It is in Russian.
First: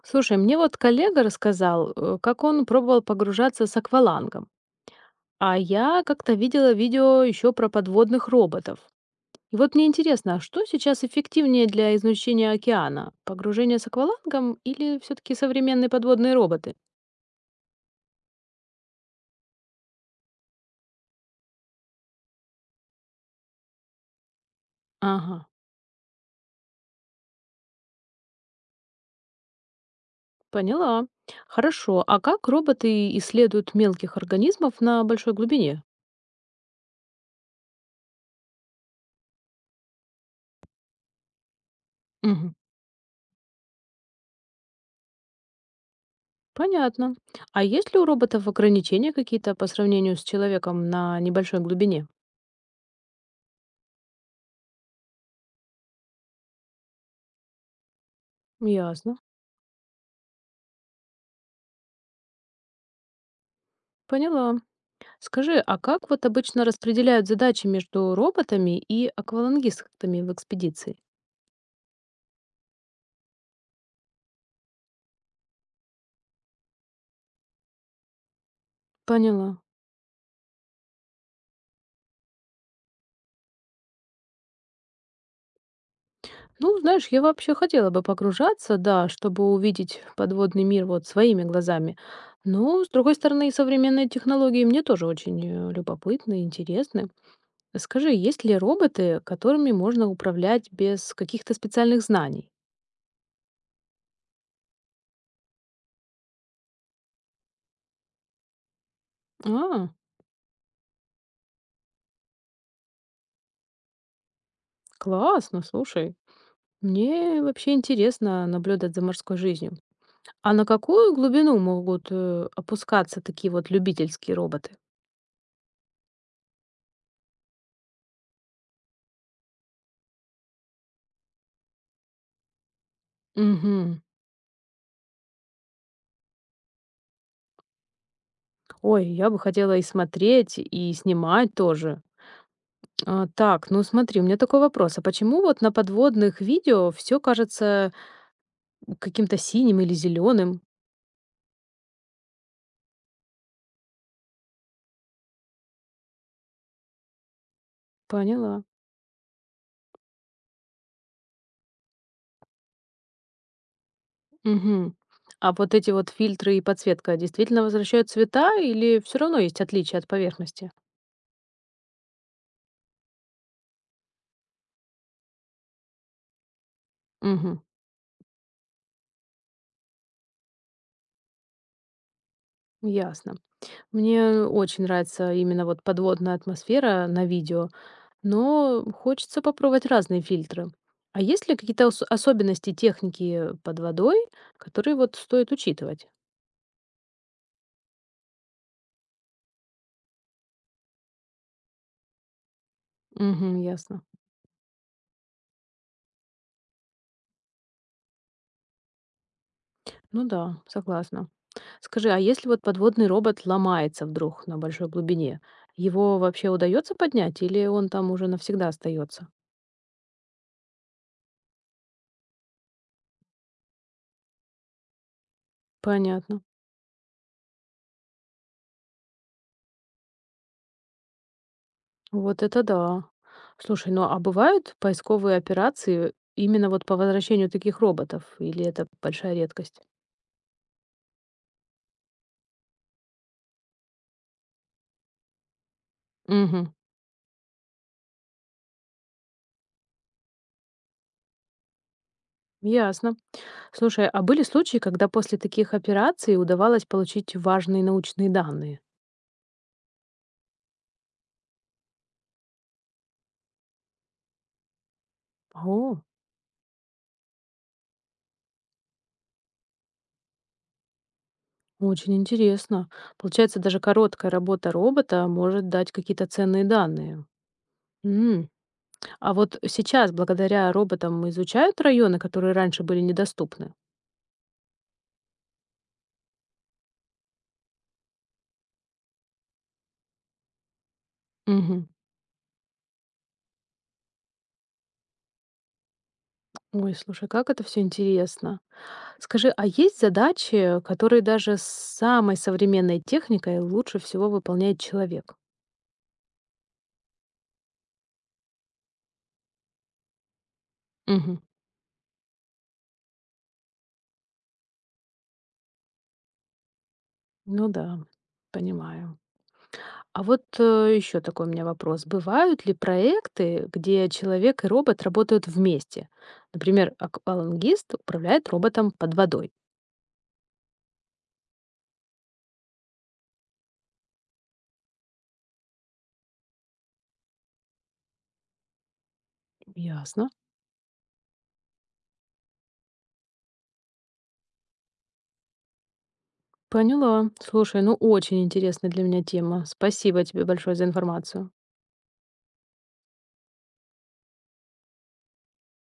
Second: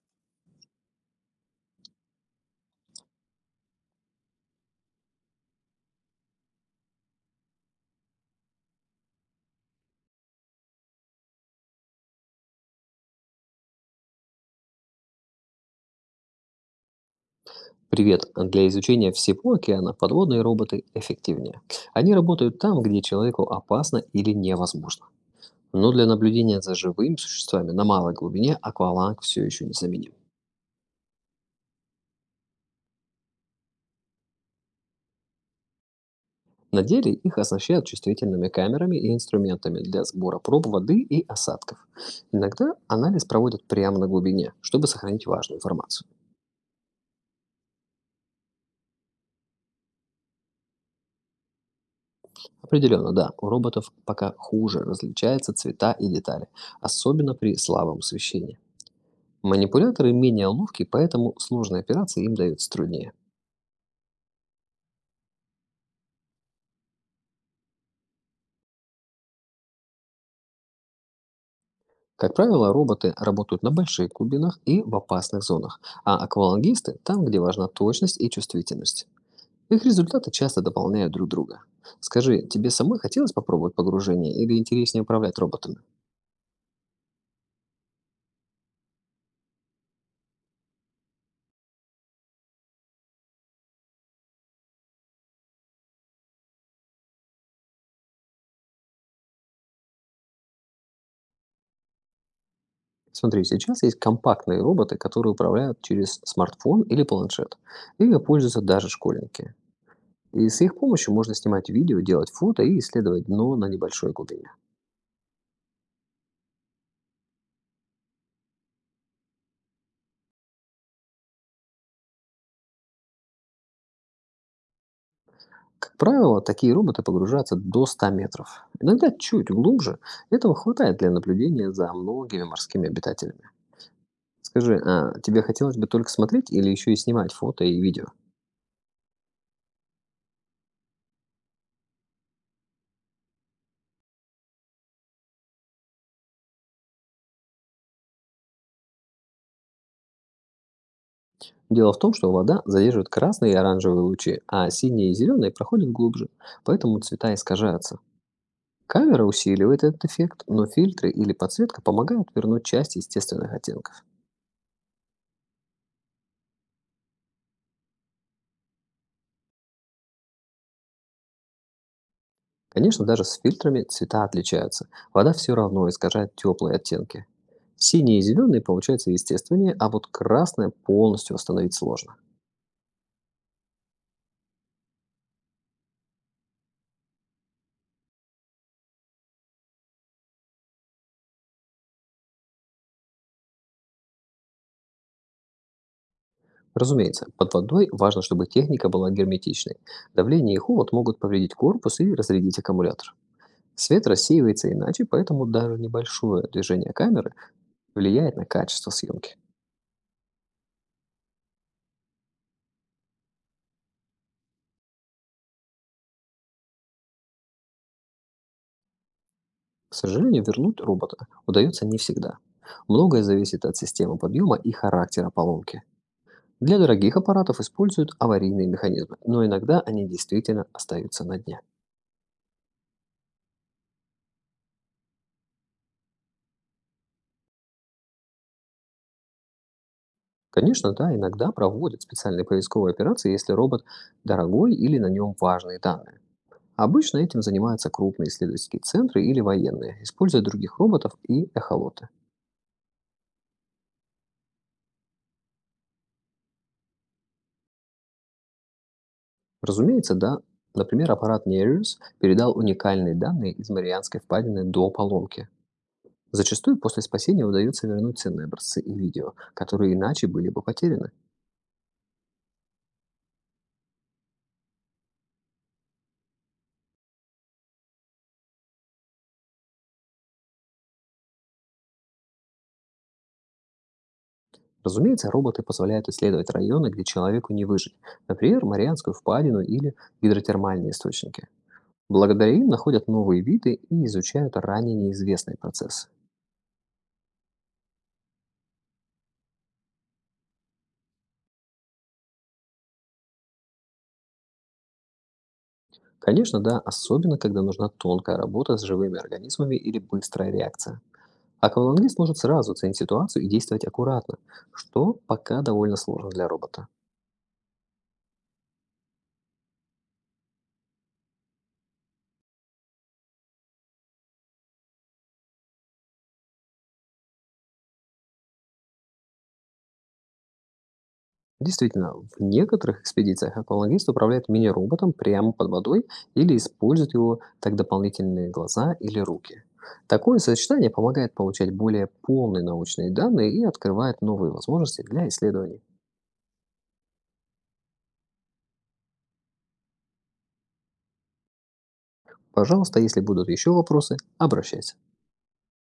Слушай, мне вот коллега рассказал, как он пробовал погружаться с аквалангом, а я как-то видела видео еще про подводных роботов. И вот мне интересно, а что сейчас эффективнее для изучения океана? Погружение с аквалангом или все-таки современные подводные роботы? Привет. Для изучения всего океана подводные роботы эффективнее. Они работают там, где человеку опасно или невозможно. Ага, Но для наблюдения за живыми существами на малой глубине акваланг все еще незаменим. поняла. Хорошо, а как роботы исследуют мелких организмов на большой глубине? На деле их оснащают чувствительными камерами и инструментами для сбора проб воды и осадков. Мгм. Иногда анализ проводят прямо на глубине, чтобы сохранить важную информацию. Понятно. А есть ли у роботов ограничения какие-то по сравнению с человеком на небольшой глубине? Определенно, да, у роботов пока хуже различаются цвета и детали, особенно при слабом освещении. Ясно. Манипуляторы менее ловки, поэтому сложные операции им даются труднее. Поняла. Скажи, а как вот обычно распределяют задачи между роботами и аквалангистами в экспедиции? Как правило, роботы работают на больших глубинах и в опасных зонах, а аквалангисты– там, где важна точность и чувствительность. Поняла. Их результаты часто дополняют друг друга. Скажи, тебе самой хотелось попробовать погружение или интереснее управлять роботами? Ну, знаешь, я вообще хотела бы погружаться, да, чтобы увидеть подводный мир вот своими глазами. Но, с другой стороны, современные технологии мне тоже очень любопытны и интересны. Скажи, есть ли роботы, которыми можно управлять без каких-то специальных знаний? Смотри, сейчас есть компактные роботы, которые управляют через смартфон или планшет. Ими пользуются даже школьники. А, И с их помощью можно снимать видео, делать фото и исследовать дно на небольшой глубине. классно, слушай. Мне вообще интересно наблюдать за морской жизнью. А на какую глубину могут, опускаться такие вот любительские роботы? Как правило, такие роботы погружаются до 100 метров. Иногда чуть глубже. Этого хватает для наблюдения за многими морскими обитателями. Угу. Скажи, а тебе хотелось бы только смотреть или еще и снимать фото и видео? Ой, я бы хотела и смотреть, и снимать тоже. А, так, ну смотри, у меня такой вопрос. А почему вот на подводных видео все кажется каким-то синим или зеленым? Дело в том, что вода задерживает красные и оранжевые лучи, а синие и зеленые проходят глубже, поэтому цвета искажаются. Поняла. Камера усиливает этот эффект, но фильтры или подсветка помогают вернуть часть естественных оттенков. Угу. А вот эти вот фильтры и подсветка действительно возвращают цвета или все равно есть отличия от поверхности? Конечно, даже с фильтрами цвета отличаются. Вода все равно искажает теплые оттенки. Угу. Синие и зеленые получаются естественнее, а вот красное полностью восстановить сложно. Ясно. Мне очень нравится именно вот подводная атмосфера на видео, но хочется попробовать разные фильтры. А есть ли какие-то особенности техники под водой, которые вот стоит учитывать? Разумеется, под водой важно, чтобы техника была герметичной. Давление и холод могут повредить корпус и разрядить аккумулятор. Угу, ясно. Свет рассеивается иначе, поэтому даже небольшое движение камеры влияет на качество съемки. Ну да, согласна. Скажи, а если вот подводный робот ломается вдруг на большой глубине, его вообще удается поднять или он там уже навсегда остается? К сожалению, вернуть робота удается не всегда. Многое зависит от системы подъема и характера поломки. Понятно. Для дорогих аппаратов используют аварийные механизмы, но иногда они действительно остаются на дне. Вот это да. Слушай, ну а бывают поисковые операции именно вот по возвращению таких роботов, или это большая редкость? Конечно, да, иногда проводят специальные поисковые операции, если робот дорогой или на нем важные данные. Угу, Обычно этим занимаются крупные исследовательские центры или военные, используя других роботов и эхолоты. ясно. Слушай, а были случаи, когда после таких операций удавалось получить важные научные данные? Разумеется, да, например, аппарат Nereus передал уникальные данные из Марианской впадины до поломки. О, Зачастую после спасения удается вернуть ценные образцы и видео, которые иначе были бы потеряны. очень интересно. Получается, даже короткая работа робота может дать какие-то ценные данные. М. А вот сейчас, благодаря роботам, изучают районы, которые раньше были недоступны. Разумеется, роботы позволяют исследовать районы, где человеку не выжить, например, Марианскую впадину или гидротермальные источники. Мгм. Благодаря им находят новые виды и изучают ранее неизвестные процессы. Ой, слушай, как это все интересно. Скажи, а есть задачи, которые даже с самой современной техникой лучше всего выполняет человек? Конечно, да, особенно когда нужна тонкая работа с живыми организмами или быстрая реакция. Мгм. Аквалангист может сразу оценить ситуацию и действовать аккуратно, что пока довольно сложно для робота. Ну да, понимаю. А вот еще такой у меня вопрос. Бывают ли проекты, где человек и робот работают вместе? Например, аквалангист управляет роботом под водой. Действительно, в некоторых экспедициях аквалангист управляет мини-роботом прямо под водой или использует его как дополнительные глаза или руки. Ясно. Такое сочетание помогает получать более полные научные данные и открывает новые возможности для исследований. Поняла. Слушай, ну очень интересная для меня тема. Спасибо тебе большое за информацию. Пожалуйста, если будут еще вопросы, обращайся.